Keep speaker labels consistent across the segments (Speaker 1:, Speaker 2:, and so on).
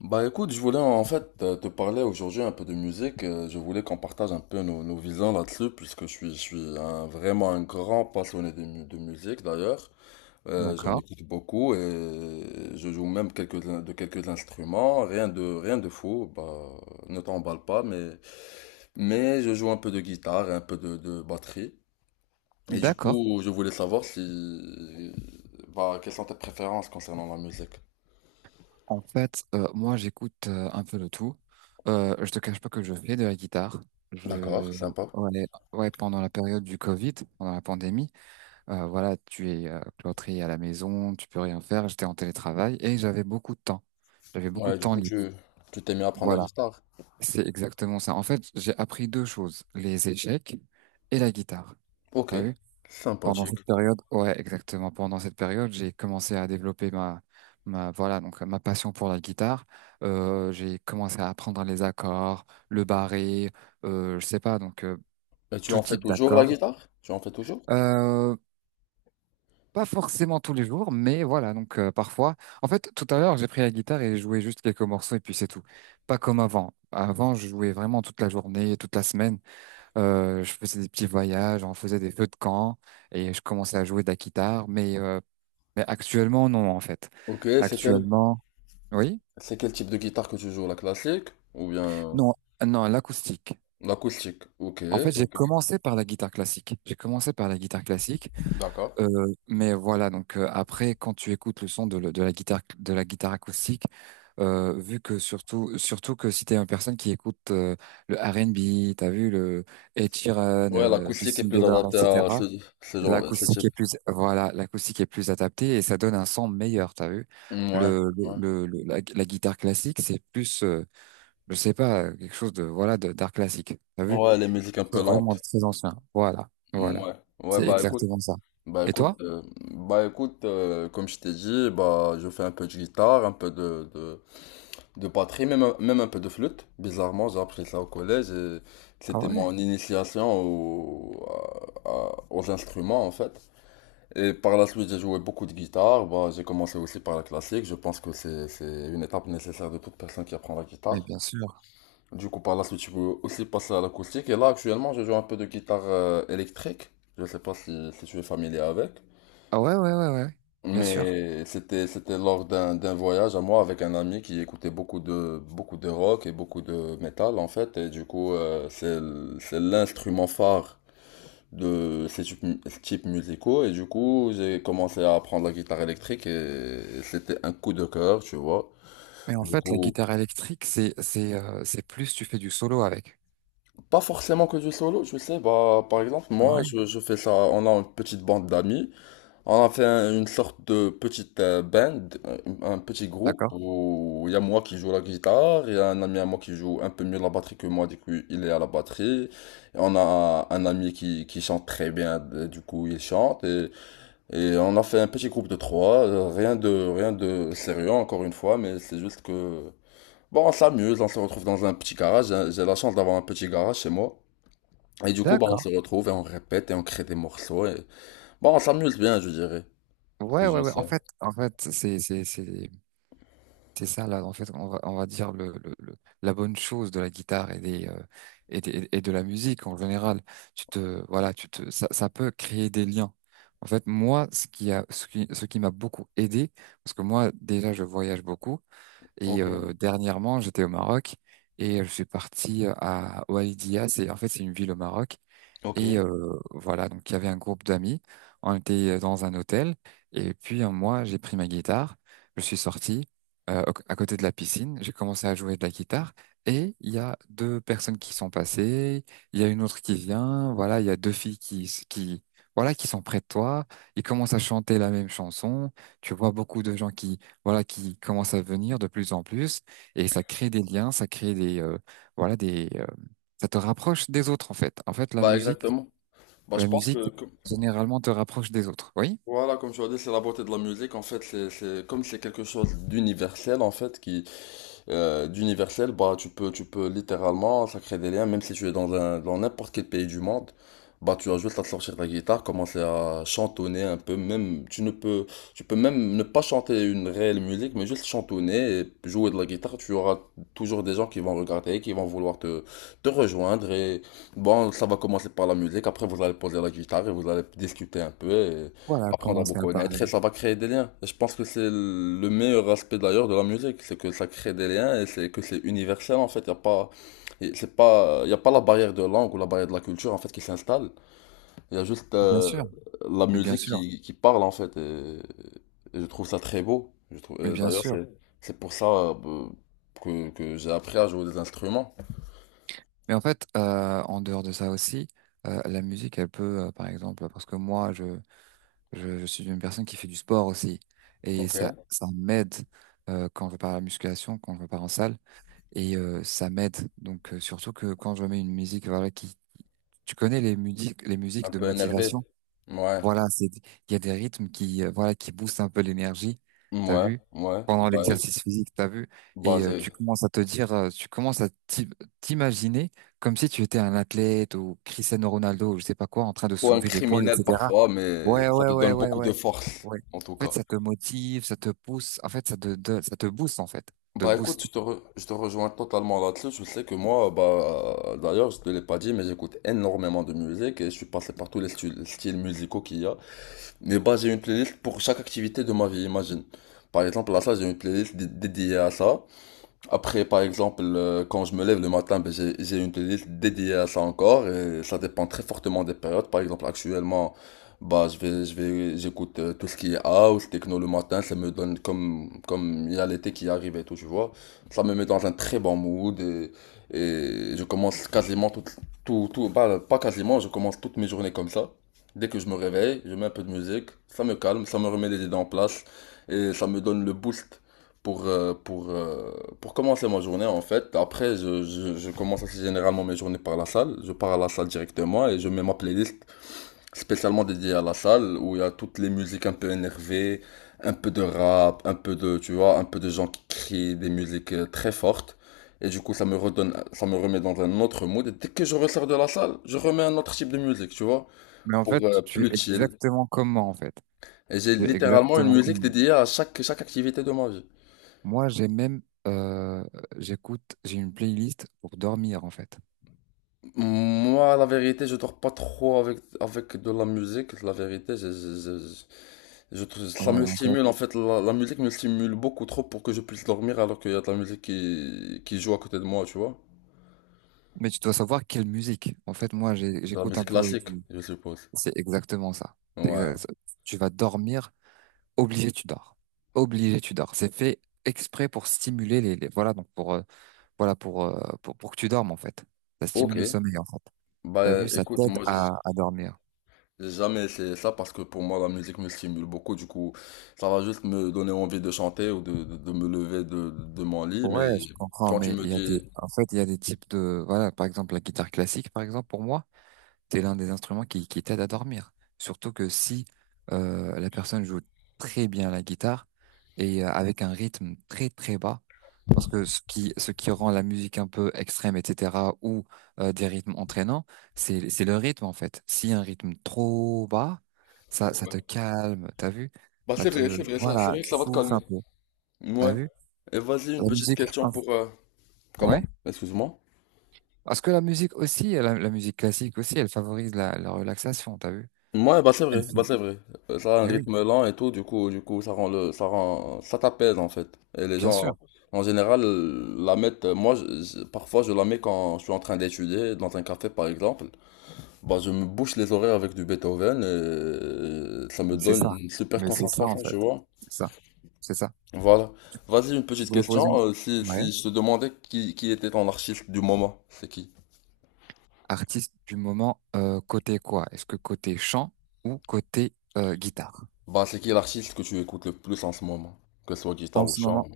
Speaker 1: Bah écoute, je voulais en fait te parler aujourd'hui un peu de musique. Je voulais qu'on partage un peu nos visions là-dessus, puisque je suis vraiment un grand passionné de musique d'ailleurs. J'en
Speaker 2: D'accord.
Speaker 1: écoute beaucoup et je joue même de quelques instruments. Rien de fou, bah ne t'emballe pas, mais je joue un peu de guitare et un peu de batterie. Et du
Speaker 2: D'accord.
Speaker 1: coup, je voulais savoir si, bah, quelles sont tes préférences concernant la musique.
Speaker 2: En fait, moi, j'écoute un peu de tout. Je te cache pas que je fais de la guitare.
Speaker 1: D'accord,
Speaker 2: Je,
Speaker 1: sympa.
Speaker 2: ouais, ouais, pendant la période du Covid, pendant la pandémie, voilà, tu es cloîtré à la maison, tu peux rien faire. J'étais en télétravail et j'avais beaucoup de temps. J'avais beaucoup de
Speaker 1: Ouais, du
Speaker 2: temps
Speaker 1: coup,
Speaker 2: libre.
Speaker 1: tu t'es mis à prendre la
Speaker 2: Voilà,
Speaker 1: guitare.
Speaker 2: c'est exactement ça. En fait, j'ai appris deux choses, les échecs et la guitare.
Speaker 1: Ok,
Speaker 2: T'as vu? Pendant cette
Speaker 1: sympathique.
Speaker 2: période, ouais, exactement. Pendant cette période, j'ai commencé à développer voilà, donc ma passion pour la guitare. J'ai commencé à apprendre les accords, le barré, je sais pas,
Speaker 1: Et tu
Speaker 2: tout
Speaker 1: en fais
Speaker 2: type
Speaker 1: toujours la
Speaker 2: d'accords.
Speaker 1: guitare? Tu en fais toujours?
Speaker 2: Euh, pas forcément tous les jours, mais voilà, parfois. En fait, tout à l'heure, j'ai pris la guitare et joué juste quelques morceaux et puis c'est tout. Pas comme avant. Avant, je jouais vraiment toute la journée, toute la semaine. Je faisais des petits voyages, on faisait des feux de camp et je commençais à jouer de la guitare, mais actuellement, non, en fait.
Speaker 1: Ok,
Speaker 2: Actuellement, oui.
Speaker 1: c'est quel type de guitare que tu joues? La classique ou bien
Speaker 2: Non, non, l'acoustique.
Speaker 1: l'acoustique? Ok,
Speaker 2: En fait, j'ai
Speaker 1: ok,
Speaker 2: commencé par la guitare classique. J'ai commencé par la guitare classique,
Speaker 1: d'accord.
Speaker 2: euh, mais voilà. Après, quand tu écoutes le son de, le- de la guitare acoustique, vu que surtout que si t'es une personne qui écoute le R&B, t'as vu le Ed Sheeran,
Speaker 1: Ouais, l'acoustique est
Speaker 2: Justin
Speaker 1: plus
Speaker 2: Bieber,
Speaker 1: adaptée à
Speaker 2: etc.
Speaker 1: ce genre, ce
Speaker 2: L'acoustique
Speaker 1: type.
Speaker 2: est plus, voilà, l'acoustique est plus adaptée et ça donne un son meilleur, t'as vu?
Speaker 1: Ouais,
Speaker 2: Le, le,
Speaker 1: ouais.
Speaker 2: la guitare classique, c'est plus, je sais pas, quelque chose de, voilà, d'art classique, t'as vu?
Speaker 1: Ouais, les
Speaker 2: Quelque
Speaker 1: musiques un peu
Speaker 2: chose vraiment
Speaker 1: lentes.
Speaker 2: très ancien. Voilà, voilà.
Speaker 1: Ouais, ouais,
Speaker 2: C'est exactement ça.
Speaker 1: bah
Speaker 2: Et
Speaker 1: écoute,
Speaker 2: toi?
Speaker 1: euh, bah écoute, comme je t'ai dit, bah je fais un peu de guitare, un peu de batterie, même, même un peu de flûte. Bizarrement, j'ai appris ça au collège et
Speaker 2: Ah
Speaker 1: c'était
Speaker 2: ouais?
Speaker 1: mon initiation aux instruments en fait. Et par la suite, j'ai joué beaucoup de guitare. Bah, j'ai commencé aussi par la classique. Je pense que c'est une étape nécessaire de toute personne qui apprend la
Speaker 2: Mais
Speaker 1: guitare.
Speaker 2: bien sûr.
Speaker 1: Du coup, par la suite, je peux aussi passer à l'acoustique. Et là, actuellement, je joue un peu de guitare électrique. Je sais pas si, si tu es familier avec.
Speaker 2: Ah ouais, ouais, ouais, ouais. Bien sûr.
Speaker 1: Mais c'était lors d'un voyage à moi avec un ami qui écoutait beaucoup de rock et beaucoup de métal en fait. Et du coup c'est l'instrument phare de ces types musicaux, et du coup j'ai commencé à apprendre la guitare électrique et c'était un coup de cœur, tu vois.
Speaker 2: Mais en
Speaker 1: Du
Speaker 2: fait, la
Speaker 1: coup,
Speaker 2: guitare électrique, c'est plus tu fais du solo avec.
Speaker 1: pas forcément que du solo. Je sais, bah par exemple
Speaker 2: Ah
Speaker 1: moi
Speaker 2: ouais,
Speaker 1: je fais ça, on a une petite bande d'amis. On a fait une sorte de petite band, un petit groupe
Speaker 2: d'accord.
Speaker 1: où il y a moi qui joue la guitare, il y a un ami à moi qui joue un peu mieux la batterie que moi, du coup il est à la batterie. Et on a un ami qui chante très bien, du coup il chante. Et on a fait un petit groupe de trois, rien de sérieux encore une fois, mais c'est juste que... Bon, on s'amuse, on se retrouve dans un petit garage, j'ai la chance d'avoir un petit garage chez moi. Et du coup, bah, on
Speaker 2: D'accord.
Speaker 1: se retrouve et on répète et on crée des morceaux. Et... Bon, on s'amuse bien, je dirais.
Speaker 2: Ouais,
Speaker 1: C'est
Speaker 2: ouais,
Speaker 1: juste
Speaker 2: ouais.
Speaker 1: ça.
Speaker 2: En fait, c'est ça, là, en fait, on va dire la bonne chose de la guitare et de la musique en général. Voilà, ça peut créer des liens. En fait, moi, ce qui a, ce qui m'a beaucoup aidé, parce que moi, déjà, je voyage beaucoup et
Speaker 1: Ok,
Speaker 2: dernièrement, j'étais au Maroc et je suis parti à Oualidia. C'est une ville au Maroc
Speaker 1: ok.
Speaker 2: et voilà, donc il y avait un groupe d'amis, on était dans un hôtel, et puis moi j'ai pris ma guitare, je suis sorti à côté de la piscine, j'ai commencé à jouer de la guitare, et il y a deux personnes qui sont passées, il y a une autre qui vient, voilà, il y a deux filles voilà, qui sont près de toi, ils commencent à chanter la même chanson, tu vois beaucoup de gens qui, voilà, qui commencent à venir de plus en plus, et ça crée des liens, ça crée des, voilà, des, ça te rapproche des autres en fait. En fait, la
Speaker 1: Bah
Speaker 2: musique
Speaker 1: exactement. Bah je
Speaker 2: la
Speaker 1: pense
Speaker 2: musique,
Speaker 1: que
Speaker 2: généralement, te rapproche des autres, oui?
Speaker 1: voilà, comme tu as dit, c'est la beauté de la musique. En fait, comme c'est quelque chose d'universel en fait qui d'universel, bah, tu peux littéralement, ça crée des liens, même si tu es dans dans n'importe quel pays du monde, bah, tu as juste à sortir ta guitare, commencer à chantonner un peu, même, tu peux même ne pas chanter une réelle musique, mais juste chantonner et jouer de la guitare, tu auras toujours des gens qui vont regarder, qui vont vouloir te rejoindre bon, ça va commencer par la musique, après vous allez poser la guitare et vous allez discuter un peu et
Speaker 2: Voilà,
Speaker 1: apprendre à vous
Speaker 2: commencer à
Speaker 1: connaître et
Speaker 2: parler.
Speaker 1: ça va créer des liens. Et je pense que c'est le meilleur aspect d'ailleurs de la musique, c'est que ça crée des liens et c'est que c'est universel en fait. Il y a pas, et c'est pas, Y a pas la barrière de langue ou la barrière de la culture en fait qui s'installe. Il y a juste
Speaker 2: Bien sûr,
Speaker 1: la
Speaker 2: mais bien
Speaker 1: musique
Speaker 2: sûr,
Speaker 1: qui parle en fait. Et je trouve ça très beau. Je trouve,
Speaker 2: mais
Speaker 1: et
Speaker 2: bien
Speaker 1: d'ailleurs
Speaker 2: sûr.
Speaker 1: C'est pour ça que j'ai appris à jouer des instruments.
Speaker 2: Mais en fait, en dehors de ça aussi, la musique, elle peut, par exemple, parce que moi, je suis une personne qui fait du sport aussi, et
Speaker 1: Ok.
Speaker 2: ça m'aide quand je pars à la musculation, quand je pars en salle, et ça m'aide. Donc, surtout que quand je mets une musique, voilà, qui, tu connais les musiques
Speaker 1: Un
Speaker 2: de
Speaker 1: peu énervé.
Speaker 2: motivation.
Speaker 1: Ouais.
Speaker 2: Voilà, c'est, il y a des rythmes qui, voilà, qui boostent un peu l'énergie, t'as
Speaker 1: Ouais.
Speaker 2: vu,
Speaker 1: Ouais.
Speaker 2: pendant
Speaker 1: Bah,
Speaker 2: l'exercice physique, t'as vu,
Speaker 1: bah,
Speaker 2: et tu commences à te dire, tu commences à t'imaginer comme si tu étais un athlète ou Cristiano Ronaldo ou je sais pas quoi, en train de
Speaker 1: ou un
Speaker 2: soulever des poids,
Speaker 1: criminel
Speaker 2: etc.
Speaker 1: parfois, mais
Speaker 2: Ouais,
Speaker 1: ça
Speaker 2: ouais,
Speaker 1: te
Speaker 2: ouais,
Speaker 1: donne
Speaker 2: ouais,
Speaker 1: beaucoup
Speaker 2: ouais,
Speaker 1: de force,
Speaker 2: ouais.
Speaker 1: en tout
Speaker 2: En fait,
Speaker 1: cas.
Speaker 2: ça te motive, ça te pousse, en fait, ça te booste, en fait, te
Speaker 1: Bah écoute,
Speaker 2: booste.
Speaker 1: je je te rejoins totalement là-dessus. Je sais que moi, bah d'ailleurs, je te l'ai pas dit, mais j'écoute énormément de musique et je suis passé par tous les styles musicaux qu'il y a. Mais bah j'ai une playlist pour chaque activité de ma vie, imagine. Par exemple, là, ça, j'ai une playlist dédiée à ça. Après, par exemple, quand je me lève le matin, ben, j'ai une playlist dédiée à ça encore, et ça dépend très fortement des périodes. Par exemple, actuellement, bah, j'écoute tout ce qui est house, techno le matin. Ça me donne comme, comme il y a l'été qui arrive et tout, tu vois. Ça me met dans un très bon mood, et je commence quasiment bah, pas quasiment, je commence toutes mes journées comme ça. Dès que je me réveille, je mets un peu de musique, ça me calme, ça me remet les idées en place et ça me donne le boost pour, euh, pour, euh, pour commencer ma journée, en fait. Après, je commence assez généralement mes journées par la salle. Je pars à la salle directement et je mets ma playlist spécialement dédiée à la salle où il y a toutes les musiques un peu énervées, un peu de rap, un peu tu vois, un peu de gens qui crient des musiques très fortes. Et du coup, ça me redonne, ça me remet dans un autre mood. Et dès que je ressors de la salle, je remets un autre type de musique, tu vois,
Speaker 2: Mais en fait,
Speaker 1: pour
Speaker 2: tu es
Speaker 1: plus chill.
Speaker 2: exactement comme moi, en fait.
Speaker 1: Et j'ai
Speaker 2: Tu es
Speaker 1: littéralement une
Speaker 2: exactement comme
Speaker 1: musique
Speaker 2: moi.
Speaker 1: dédiée à chaque activité de ma vie.
Speaker 2: Moi, j'ai même, euh, j'écoute, j'ai une playlist pour dormir, en fait.
Speaker 1: Moi, la vérité, je dors pas trop avec de la musique. La vérité, ça
Speaker 2: Ouais,
Speaker 1: me
Speaker 2: en fait.
Speaker 1: stimule. En fait, la musique me stimule beaucoup trop pour que je puisse dormir alors qu'il y a de la musique qui joue à côté de moi, tu vois.
Speaker 2: Mais tu dois savoir quelle musique. En fait, moi,
Speaker 1: De la
Speaker 2: j'écoute un
Speaker 1: musique
Speaker 2: peu.
Speaker 1: classique, je suppose.
Speaker 2: C'est exactement ça. C'est
Speaker 1: Ouais.
Speaker 2: exa- Tu vas dormir, obligé, tu dors. Obligé, tu dors. C'est fait exprès pour stimuler voilà, voilà, pour que tu dormes, en fait. Ça stimule
Speaker 1: Ok.
Speaker 2: le sommeil, en fait. T'as
Speaker 1: Bah
Speaker 2: vu, ça
Speaker 1: écoute,
Speaker 2: t'aide
Speaker 1: moi,
Speaker 2: à dormir.
Speaker 1: j'ai jamais essayé ça parce que pour moi, la musique me stimule beaucoup. Du coup, ça va juste me donner envie de chanter ou de me lever de mon lit. Mais
Speaker 2: Ouais, je comprends,
Speaker 1: quand tu
Speaker 2: mais
Speaker 1: me
Speaker 2: il y a des,
Speaker 1: dis...
Speaker 2: en fait, il y a des types de, voilà, par exemple, la guitare classique, par exemple, pour moi. C'est l'un des instruments qui t'aide à dormir. Surtout que si la personne joue très bien la guitare et avec un rythme très bas, parce que ce qui rend la musique un peu extrême, etc., ou des rythmes entraînants, c'est le rythme en fait. Si un rythme trop bas, ça
Speaker 1: Ouais.
Speaker 2: te calme, t'as vu?
Speaker 1: Bah
Speaker 2: Ça te,
Speaker 1: c'est vrai, ça, c'est
Speaker 2: voilà,
Speaker 1: vrai que
Speaker 2: tu
Speaker 1: ça va te
Speaker 2: souffles
Speaker 1: calmer.
Speaker 2: un peu,
Speaker 1: Ouais.
Speaker 2: t'as vu?
Speaker 1: Et vas-y, une
Speaker 2: La
Speaker 1: petite
Speaker 2: musique,
Speaker 1: question
Speaker 2: inf-
Speaker 1: pour... Comment?
Speaker 2: ouais.
Speaker 1: Excuse-moi.
Speaker 2: Parce que la musique aussi, la musique classique aussi, elle favorise la relaxation, t'as vu?
Speaker 1: Ouais, bah c'est
Speaker 2: Elle-
Speaker 1: vrai, bah c'est vrai. Ça a un
Speaker 2: eh oui.
Speaker 1: rythme lent et tout, du coup, ça rend ça t'apaise en fait. Et les
Speaker 2: Bien sûr,
Speaker 1: gens, en général, la mettent. Moi, parfois, je la mets quand je suis en train d'étudier dans un café, par exemple. Bah, je me bouche les oreilles avec du Beethoven et ça me
Speaker 2: mais c'est
Speaker 1: donne
Speaker 2: ça.
Speaker 1: une super
Speaker 2: Mais c'est ça en
Speaker 1: concentration,
Speaker 2: fait.
Speaker 1: tu vois.
Speaker 2: C'est ça. C'est ça.
Speaker 1: Voilà. Vas-y, une
Speaker 2: Tu
Speaker 1: petite
Speaker 2: voulais poser
Speaker 1: question.
Speaker 2: une... Ouais.
Speaker 1: Si je te demandais qui était ton artiste du moment, c'est qui?
Speaker 2: Artiste du moment, côté quoi? Est-ce que côté chant ou côté guitare?
Speaker 1: Bah, c'est qui l'artiste que tu écoutes le plus en ce moment? Que ce soit guitare
Speaker 2: En
Speaker 1: ou
Speaker 2: ce
Speaker 1: chant.
Speaker 2: moment,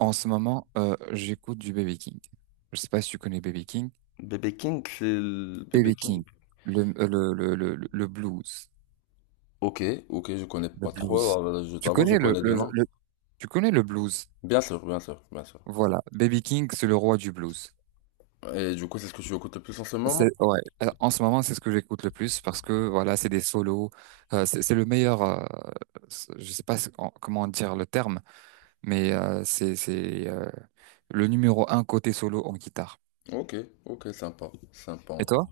Speaker 2: en ce moment, j'écoute du Baby King. Je sais pas si tu connais Baby King.
Speaker 1: Bébé King, Bébé
Speaker 2: Baby
Speaker 1: King.
Speaker 2: King, le blues.
Speaker 1: Ok, ok, je connais
Speaker 2: Le
Speaker 1: pas trop,
Speaker 2: blues.
Speaker 1: je
Speaker 2: Tu
Speaker 1: t'avoue, je
Speaker 2: connais
Speaker 1: connais deux noms.
Speaker 2: tu connais le blues.
Speaker 1: Bien sûr, bien sûr, bien sûr.
Speaker 2: Voilà. Baby King, c'est le roi du blues.
Speaker 1: Et du coup, c'est ce que tu écoutes le plus en ce
Speaker 2: C'est
Speaker 1: moment?
Speaker 2: ouais. En ce moment, c'est ce que j'écoute le plus parce que voilà, c'est des solos. C'est le meilleur. Je sais pas comment dire le terme, c'est le numéro 1 côté solo en guitare.
Speaker 1: Ok, ok, sympa, sympa en
Speaker 2: Et
Speaker 1: tout cas.
Speaker 2: toi?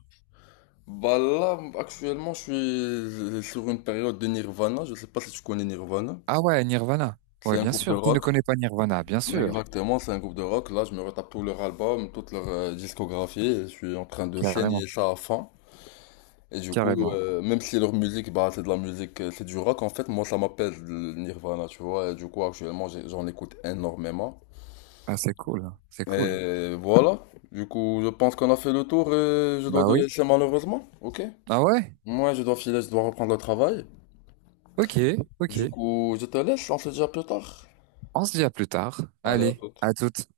Speaker 1: Bah là, actuellement, je suis sur une période de Nirvana, je sais pas si tu connais Nirvana.
Speaker 2: Ah ouais, Nirvana.
Speaker 1: C'est
Speaker 2: Ouais,
Speaker 1: un
Speaker 2: bien
Speaker 1: groupe de
Speaker 2: sûr. Qui ne
Speaker 1: rock.
Speaker 2: connaît pas Nirvana? Bien sûr.
Speaker 1: Exactement, c'est un groupe de rock. Là, je me retape tout leur album, toute leur discographie, et je suis en train de
Speaker 2: Carrément,
Speaker 1: saigner ça à fond. Et du coup,
Speaker 2: carrément.
Speaker 1: même si leur musique, bah, c'est de la musique, c'est du rock, en fait, moi, ça m'appelle le Nirvana, tu vois. Et du coup, actuellement, j'en écoute énormément.
Speaker 2: Ah, c'est cool, c'est cool.
Speaker 1: Et voilà. Du coup, je pense qu'on a fait le tour et je dois
Speaker 2: Bah
Speaker 1: te
Speaker 2: oui.
Speaker 1: laisser, malheureusement. Ok?
Speaker 2: Ah ouais?
Speaker 1: Moi, je dois filer, je dois reprendre le travail.
Speaker 2: Ok,
Speaker 1: Du
Speaker 2: ok.
Speaker 1: coup, je te laisse, on se dit à plus tard.
Speaker 2: On se dit à plus tard.
Speaker 1: Allez, à
Speaker 2: Allez,
Speaker 1: tout
Speaker 2: à toutes.